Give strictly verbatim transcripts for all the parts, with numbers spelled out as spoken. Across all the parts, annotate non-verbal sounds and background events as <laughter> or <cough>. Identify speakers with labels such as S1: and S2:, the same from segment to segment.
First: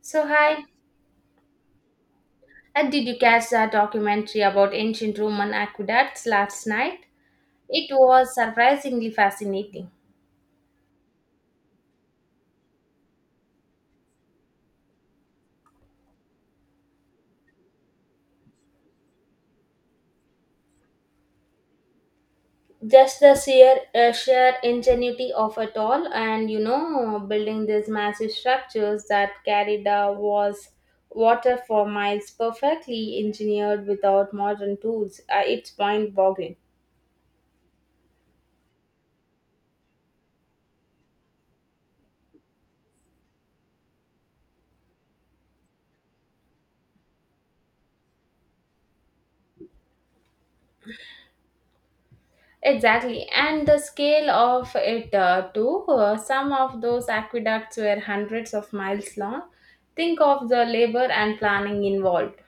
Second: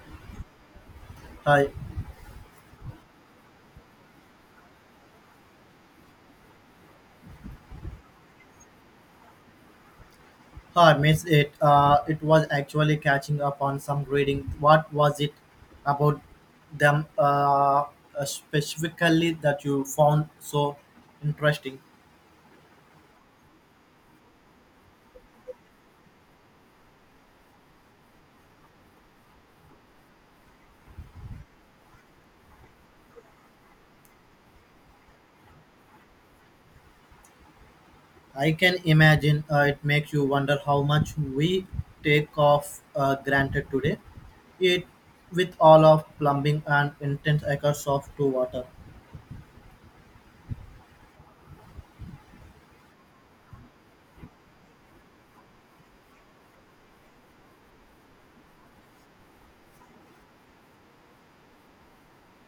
S1: So, hi,
S2: I
S1: and did you catch that documentary about ancient Roman aqueducts last night? It was surprisingly fascinating.
S2: I missed it. Uh, it was actually catching up on some reading. What was it about them uh, uh, specifically that you found so interesting?
S1: Just the sheer, uh, sheer ingenuity of it all, and you know, building these massive structures that carried the was water for miles, perfectly engineered without modern tools. Uh, it's mind boggling.
S2: I can imagine, uh, it makes you wonder how much we take off uh, granted today. It with all of plumbing and intense acres of to water.
S1: Exactly, and the scale of it uh, too. Uh, some of those aqueducts were hundreds of miles long. Think of the labor and planning involved.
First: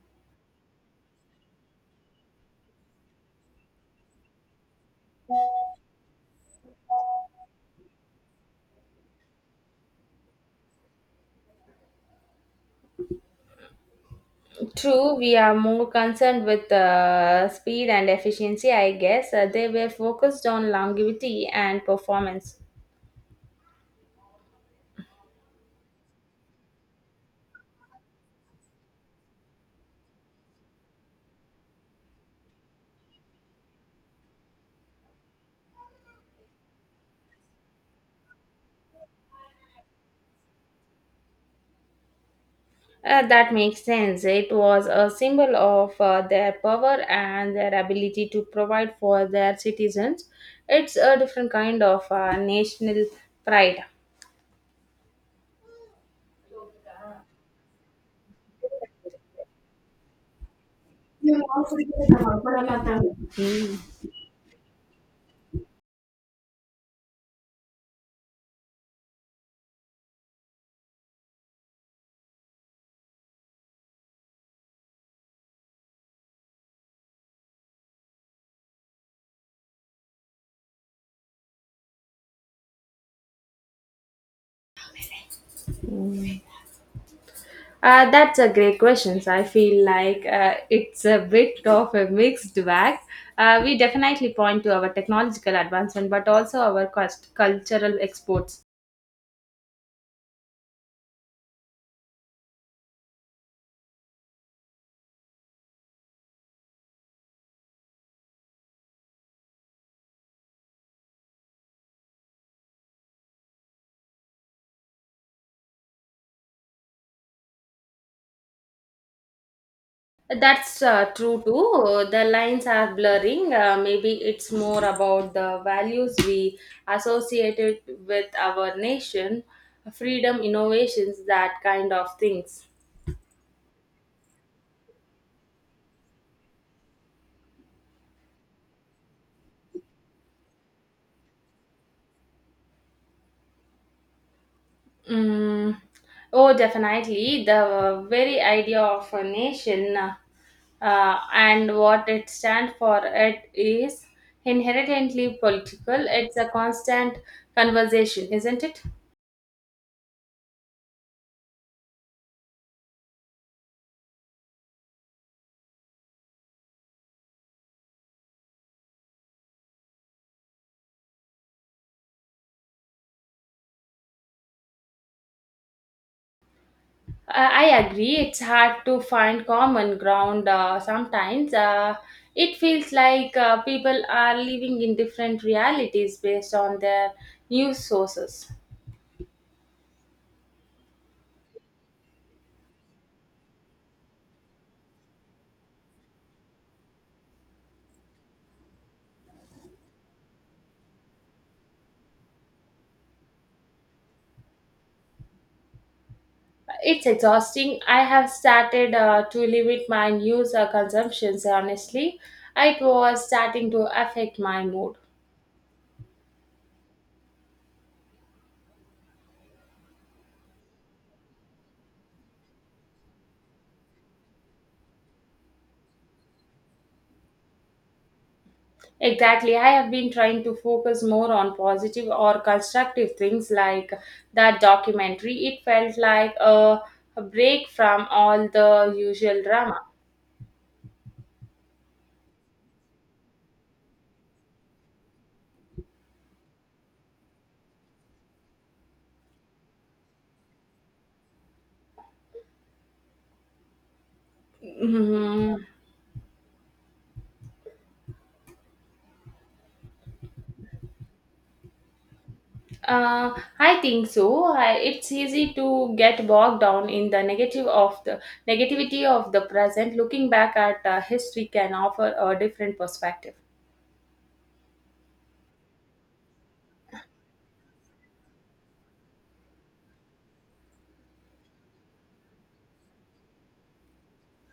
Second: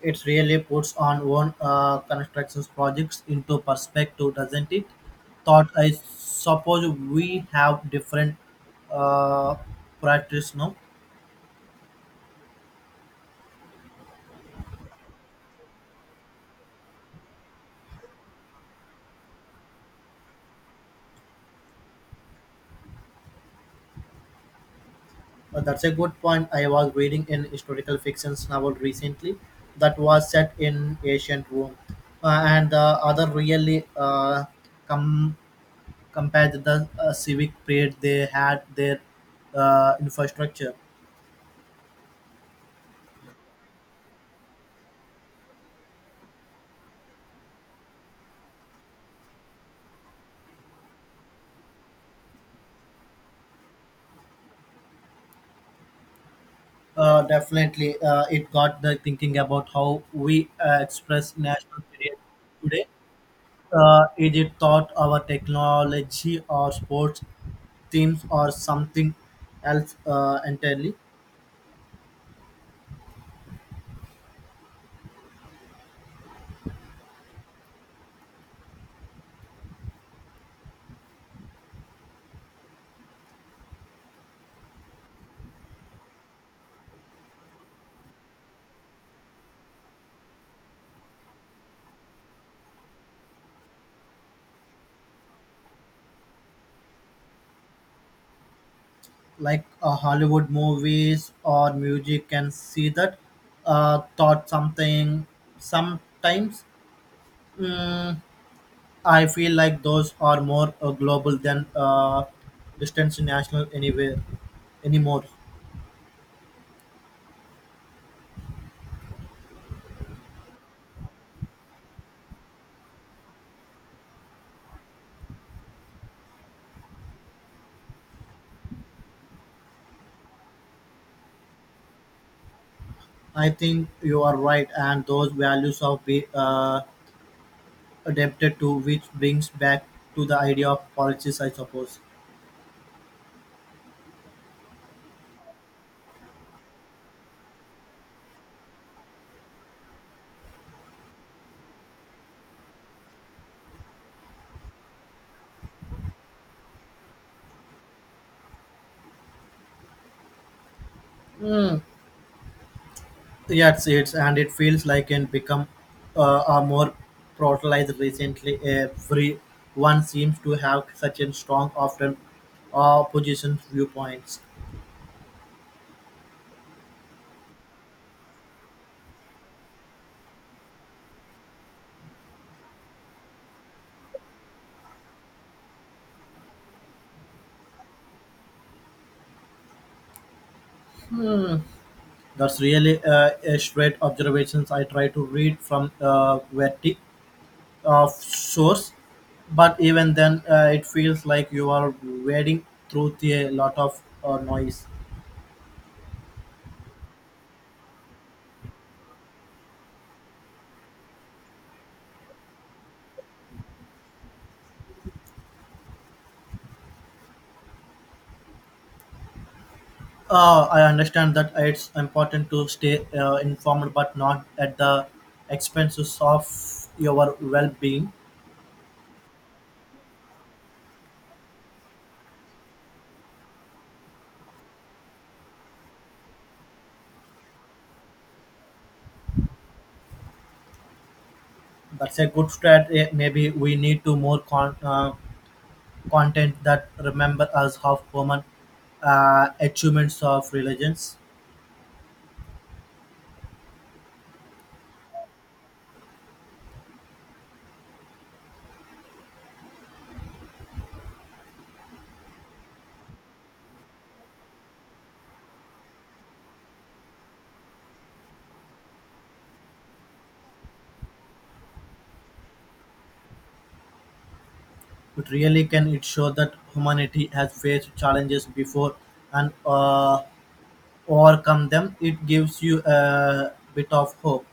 S2: It really puts on one uh, construction projects into perspective, doesn't it? Thought I suppose we have different uh, practice now.
S1: True, we are more concerned with uh, speed and efficiency, I guess. Uh, they were focused on longevity and performance.
S2: Uh, that's a good point. I was reading an historical fiction novel recently that was set in ancient Rome, uh, and the other really uh, com- compared the uh, civic pride they had their uh, infrastructure.
S1: Uh, that makes sense. It was a symbol of uh, their power and their ability to provide for their citizens. It's a different kind of uh, national pride.
S2: Uh, definitely, uh, it got the thinking about how we uh, express national period today. Uh, is it thought our technology or sports themes or something else uh, entirely?
S1: Uh, that's a great question. So I feel like uh, it's a bit of a mixed bag. Uh, we definitely point to our technological advancement, but also our cust- cultural exports.
S2: Like uh, Hollywood movies or music can see that uh, thought something. Sometimes mm, I feel like those are more uh, global than uh, distant national anywhere anymore.
S1: That's uh, true too. The lines are blurring. Uh, maybe it's more about the values we associated with our nation, freedom, innovations, that kind of things.
S2: I think you are right, and those values of be uh, adapted to, which brings back to the idea of policies, I suppose.
S1: Mm, oh, definitely. The very idea of a nation uh, uh, and what it stands for it is inherently political. It's a constant conversation, isn't it?
S2: Mm. Yes, it's and it feels like it become uh, a more brutalized recently. Everyone seems to have such a strong, often uh, opposition viewpoints.
S1: I I agree. It's hard to find common ground uh, sometimes. Uh, it feels like uh, people are living in different realities based on their news sources.
S2: That's really uh, a straight observations. I try to read from uh, Verti of source, but even then uh, it feels like you are wading through the, a lot of uh, noise.
S1: It's exhausting. I have started uh, to limit my news uh, consumptions, honestly. It was starting to affect my mood.
S2: Uh, i understand that it's important to stay uh, informed but not at the expenses of your well-being.
S1: Exactly. I have been trying to focus more on positive or constructive things like that documentary. It felt like a, a break from all the usual drama.
S2: That's a good strategy. Maybe we need to more con- uh, content that remember us of human uh, achievements of religions.
S1: Mhm. Uh, I think so. I, it's easy to get bogged down in the negative of the negativity of the present. Looking back at uh, history can offer a different perspective.
S2: It really can. It show that humanity has faced challenges before and uh, overcome them. It gives you a bit of hope.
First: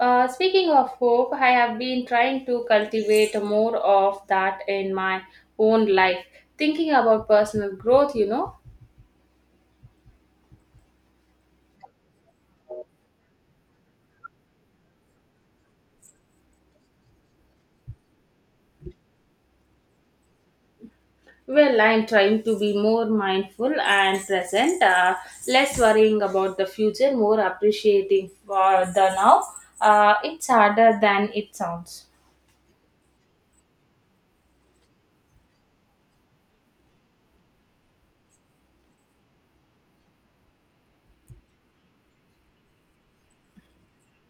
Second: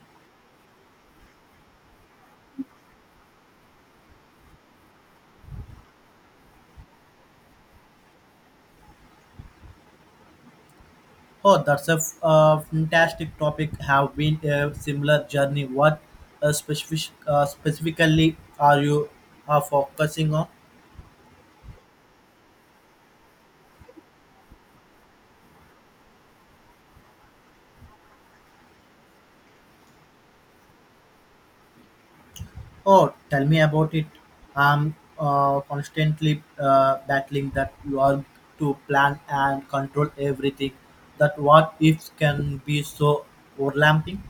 S1: Uh, speaking of hope, I have been trying to cultivate more of that in my own life. Thinking about personal growth, you know.
S2: Oh, that's a f- a fantastic topic. Have been a similar journey. What uh, specific, uh, specifically are you uh, focusing on?
S1: Well, I'm trying to be more mindful and present, uh, less worrying about the future, more appreciating for the now. Uh, it's harder than it sounds.
S2: Oh, tell me about it. I'm uh, constantly uh, battling that you are to plan and control everything. That what ifs can be so overlapping.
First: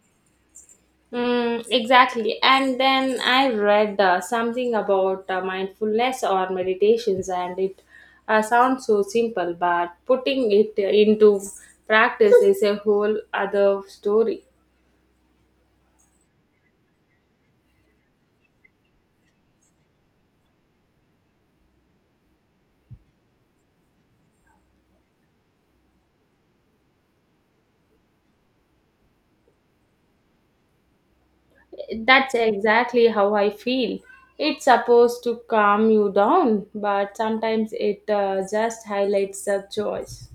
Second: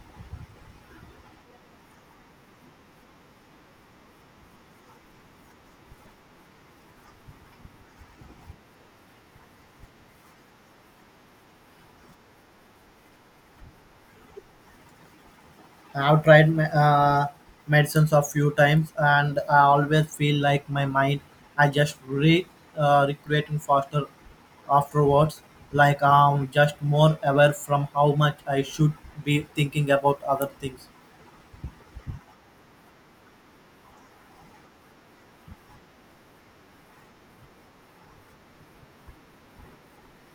S1: Mm, exactly. And then I read uh, something about uh, mindfulness or meditations, and it uh, sounds so simple, but putting it into practice is a whole other story.
S2: I've tried me- uh, medicines a few times, and I always feel like my mind I just re uh, recreating faster afterwards. Like I'm just more aware from how much I should be thinking about other things.
S1: That's exactly how I feel. It's supposed to calm you down, but sometimes it uh, just highlights the choice.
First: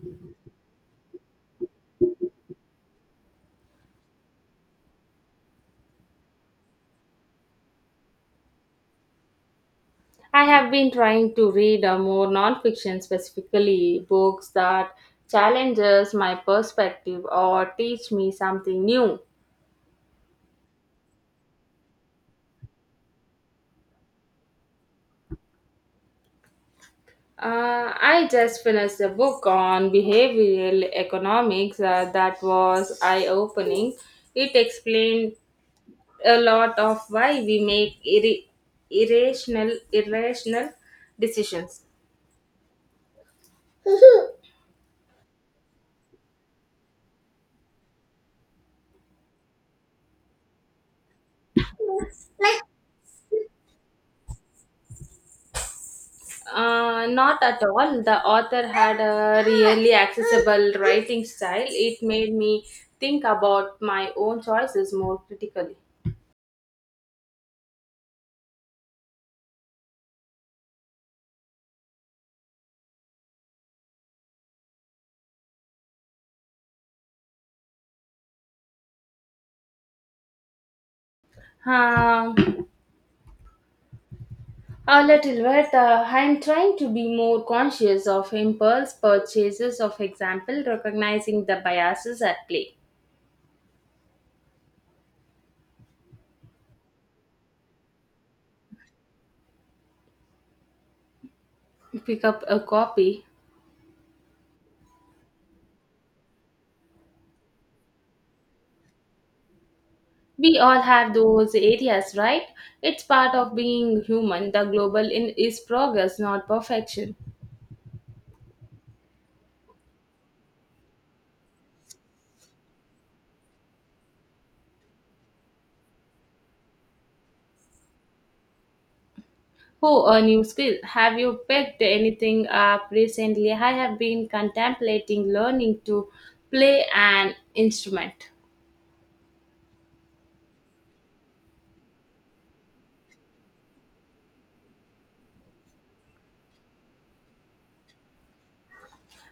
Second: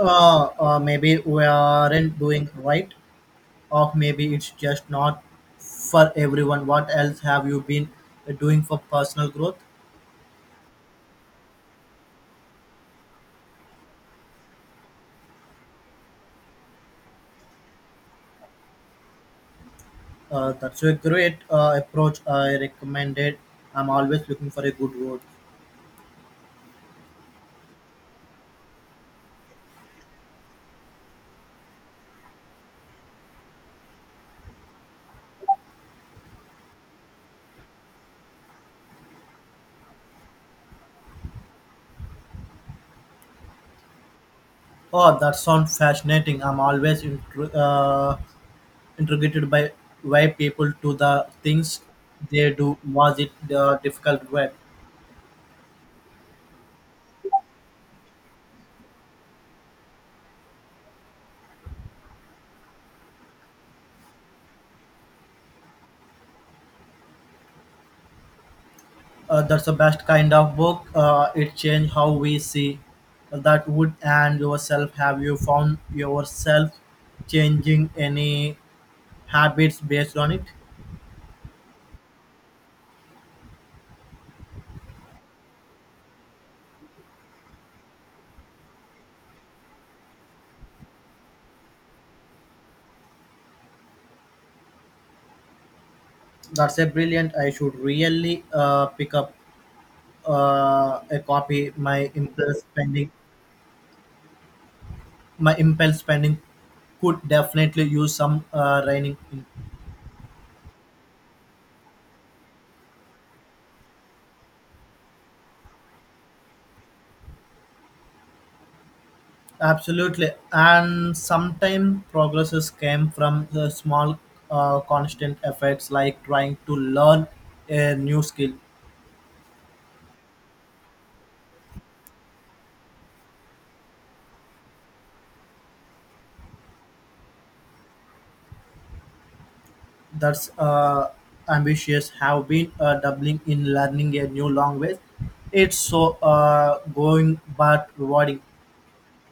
S2: Uh, uh, maybe we aren't doing right, or maybe it's just not for everyone. What else have you been doing for personal growth?
S1: I have been trying to read uh, more nonfiction, specifically books that challenges my perspective or teach me something new.
S2: Uh, that's a great uh, approach I recommended. I'm always looking for a good road.
S1: Uh, I just finished a book on behavioral economics uh, that was eye opening. It explained a lot of why we make irri- irrational irrational decisions.
S2: Oh, that sounds fascinating. I'm always intri- uh, intrigued by why people do the things they do. Was it the difficult web?
S1: Uh, not at all. The author had a really accessible writing style. It made me think about my own choices more critically.
S2: Uh, that's the best kind of book. Uh, it changed how we see that wood and yourself. Have you found yourself changing any habits based on it?
S1: Um, a little bit. Uh, I'm trying to be more conscious of impulse purchases, of example, recognizing the biases at play.
S2: That's a brilliant. I should really uh, pick up uh, a copy. My
S1: Pick up
S2: impulse
S1: a
S2: spending
S1: copy.
S2: my impulse spending could definitely use some uh, reining in.
S1: We all have those areas, right? It's part of being human. The global in is progress, not perfection.
S2: Absolutely, and sometimes progresses came from the small, uh, constant efforts, like trying to learn a new skill.
S1: Oh, a new skill. Have you picked anything up recently? I have been contemplating learning to play an instrument.
S2: That's uh, ambitious. Have been uh, doubling in learning a new language. It's so uh, going but rewarding.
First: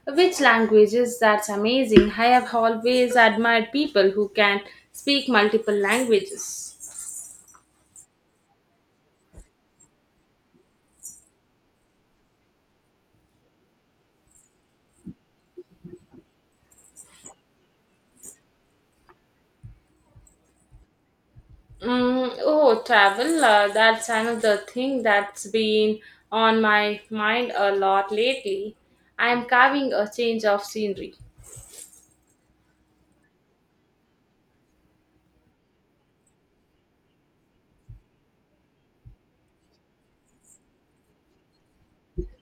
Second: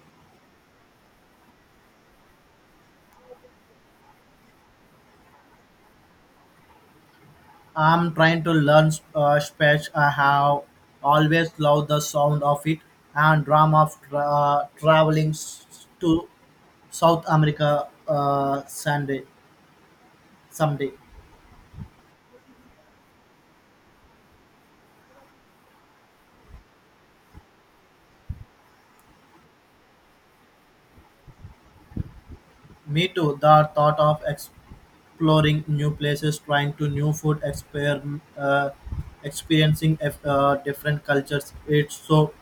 S1: Which languages? That's amazing. I have always admired people who can speak multiple languages.
S2: I'm trying to learn uh, Spanish. I have always loved the sound of it and drama of tra- uh, traveling s- to South America, uh, Sunday, someday.
S1: Mm, oh, travel. Uh, that's another thing that's been on my mind a lot lately. I'm carving a change of scenery.
S2: Me too. The thought of exploring new places, trying to new food, exper- uh, experiencing uh, different cultures. It's so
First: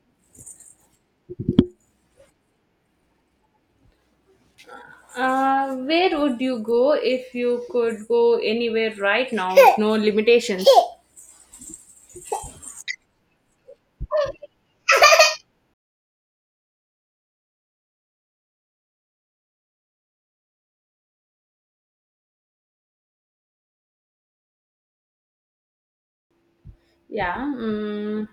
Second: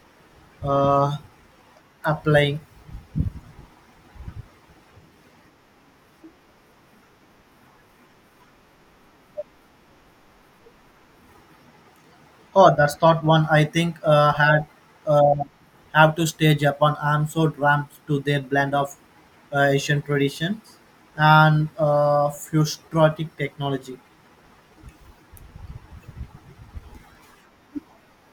S2: uh, applying.
S1: Uh, where would you go if you could go anywhere right now with no limitations?
S2: Oh, that's not one I think uh, had uh, have to stay Japan. I'm so drawn to their blend of uh, Asian traditions and uh, futuristic technology.
S1: Yeah, mm,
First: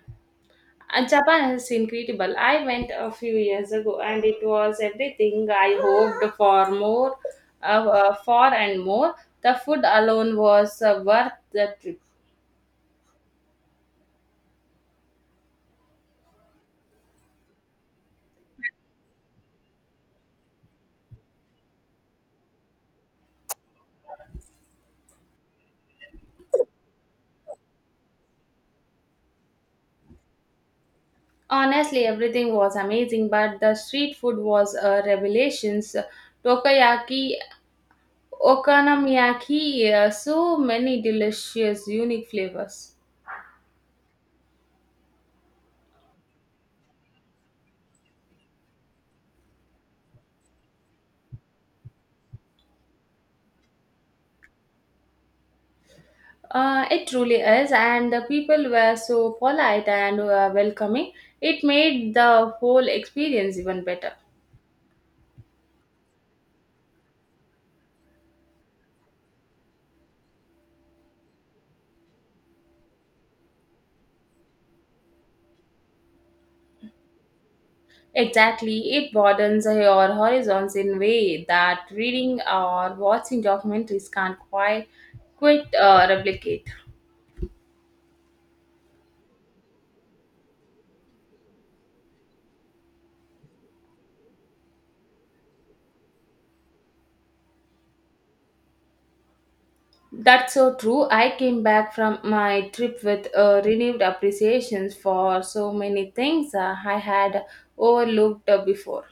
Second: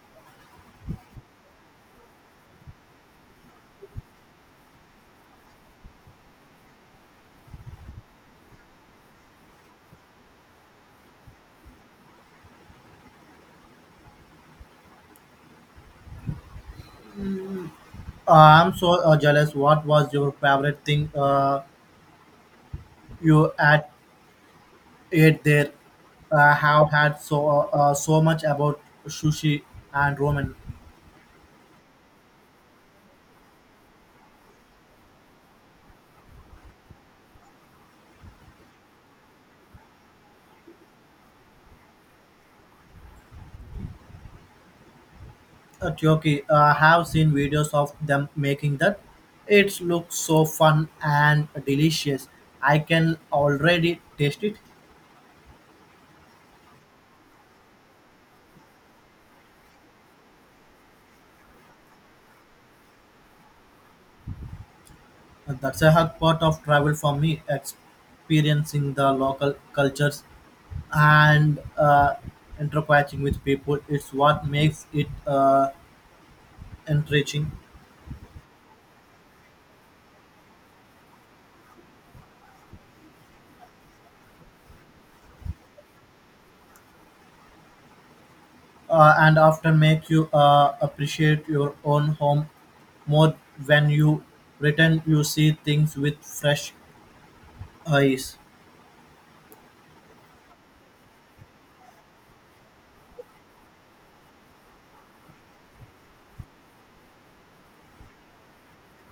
S1: uh, Japan is incredible. I went a few years ago and it was everything I hoped for more, uh, uh, for and more. The food alone was uh, worth the trip.
S2: Uh, I'm so uh, jealous. What was your favorite thing uh, you had ate there? Uh, have had so uh, uh, so much about sushi and ramen.
S1: Honestly, everything was amazing, but the street food was a revelation. Tokayaki, okonomiyaki, uh, so many delicious, unique flavors.
S2: uh, Turkey. Uh, I have seen videos of them making that. It looks so fun and delicious. I can already taste it.
S1: Uh, it truly is, and the people were so polite and uh, welcoming. It made the whole experience even better.
S2: Uh, That's a hard part of travel for me, experiencing the local cultures and uh, interacting with people. It's what makes it uh, enriching.
S1: Exactly, it broadens your horizons in a way that reading or watching documentaries can't quite quite uh, replicate.
S2: Uh, and often make you uh, appreciate your own home more when you return. You see things with fresh eyes.
S1: That's so true. I came back from my trip with a renewed appreciation for so many things uh, I had overlooked uh, before.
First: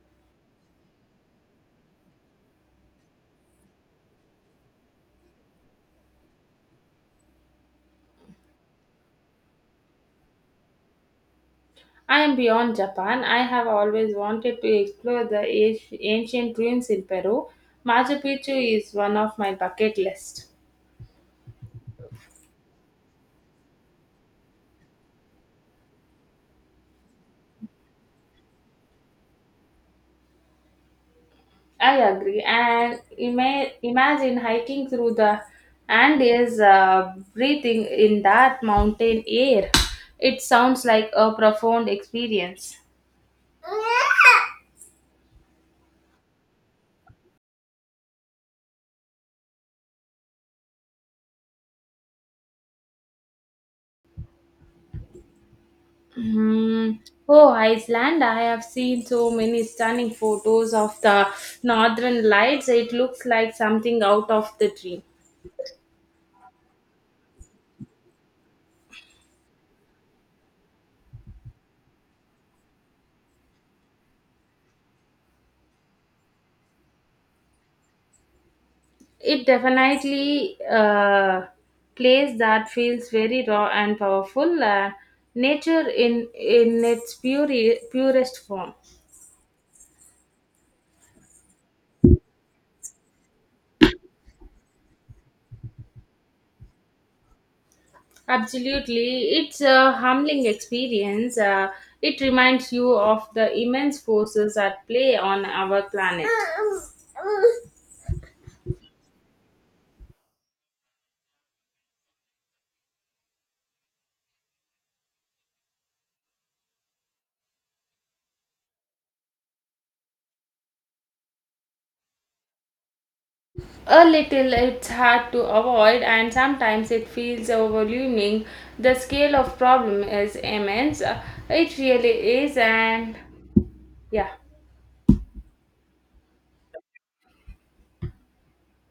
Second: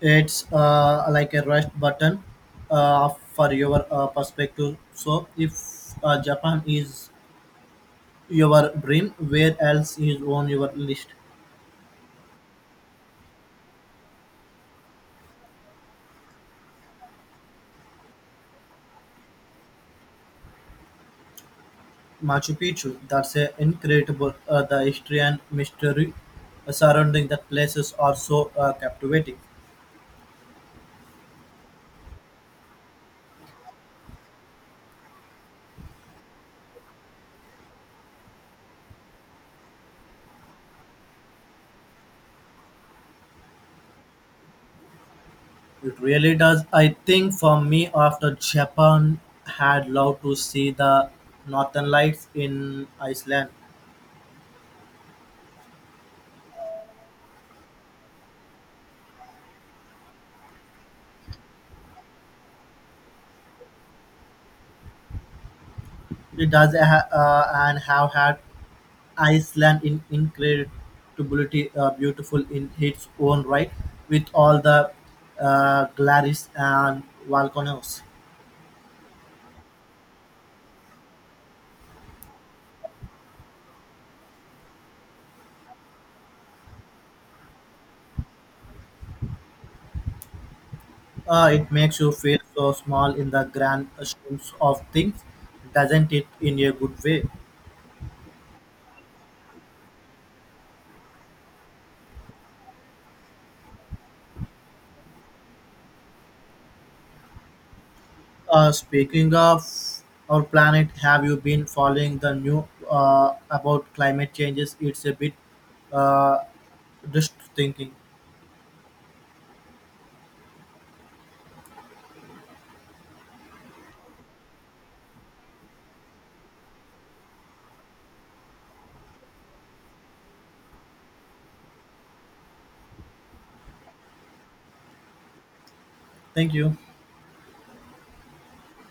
S2: It's uh, like a rest button uh, for your uh, perspective. So if uh, Japan is your dream, where else is on your list?
S1: I am beyond Japan. I have always wanted to explore the ac- ancient ruins in Peru. Machu Picchu is one of my bucket list.
S2: Machu Picchu. That's a incredible. Uh, the history and mystery surrounding that places are so uh, captivating.
S1: I agree. And ima- imagine hiking through the Andes, uh, breathing in that mountain air. It sounds like a profound experience.
S2: It really does. I think for me, after Japan, had loved to see the northern lights in Iceland.
S1: Hmm. Oh, Iceland. I have seen so many stunning photos of the northern lights. It looks like something out of the dream.
S2: It does ha- uh, and have had Iceland is incredibly uh, beautiful in its own right, with all the uh, glaris and volcanoes.
S1: It definitely uh, place that feels very raw and powerful. Uh, nature in in its pure, purest form.
S2: Uh, it makes you feel so small in the grand schemes of things, doesn't it? In a good way.
S1: Absolutely. It's a humbling experience. Uh, it reminds you of the immense forces at play on our planet. <laughs>
S2: Uh, speaking of our planet, have you been following the new uh, about climate changes? It's a bit uh, just thinking.
S1: A little, it's hard to avoid, and sometimes it feels overwhelming. The scale of problem is immense. Uh, It really is, and yeah.
S2: Thank you.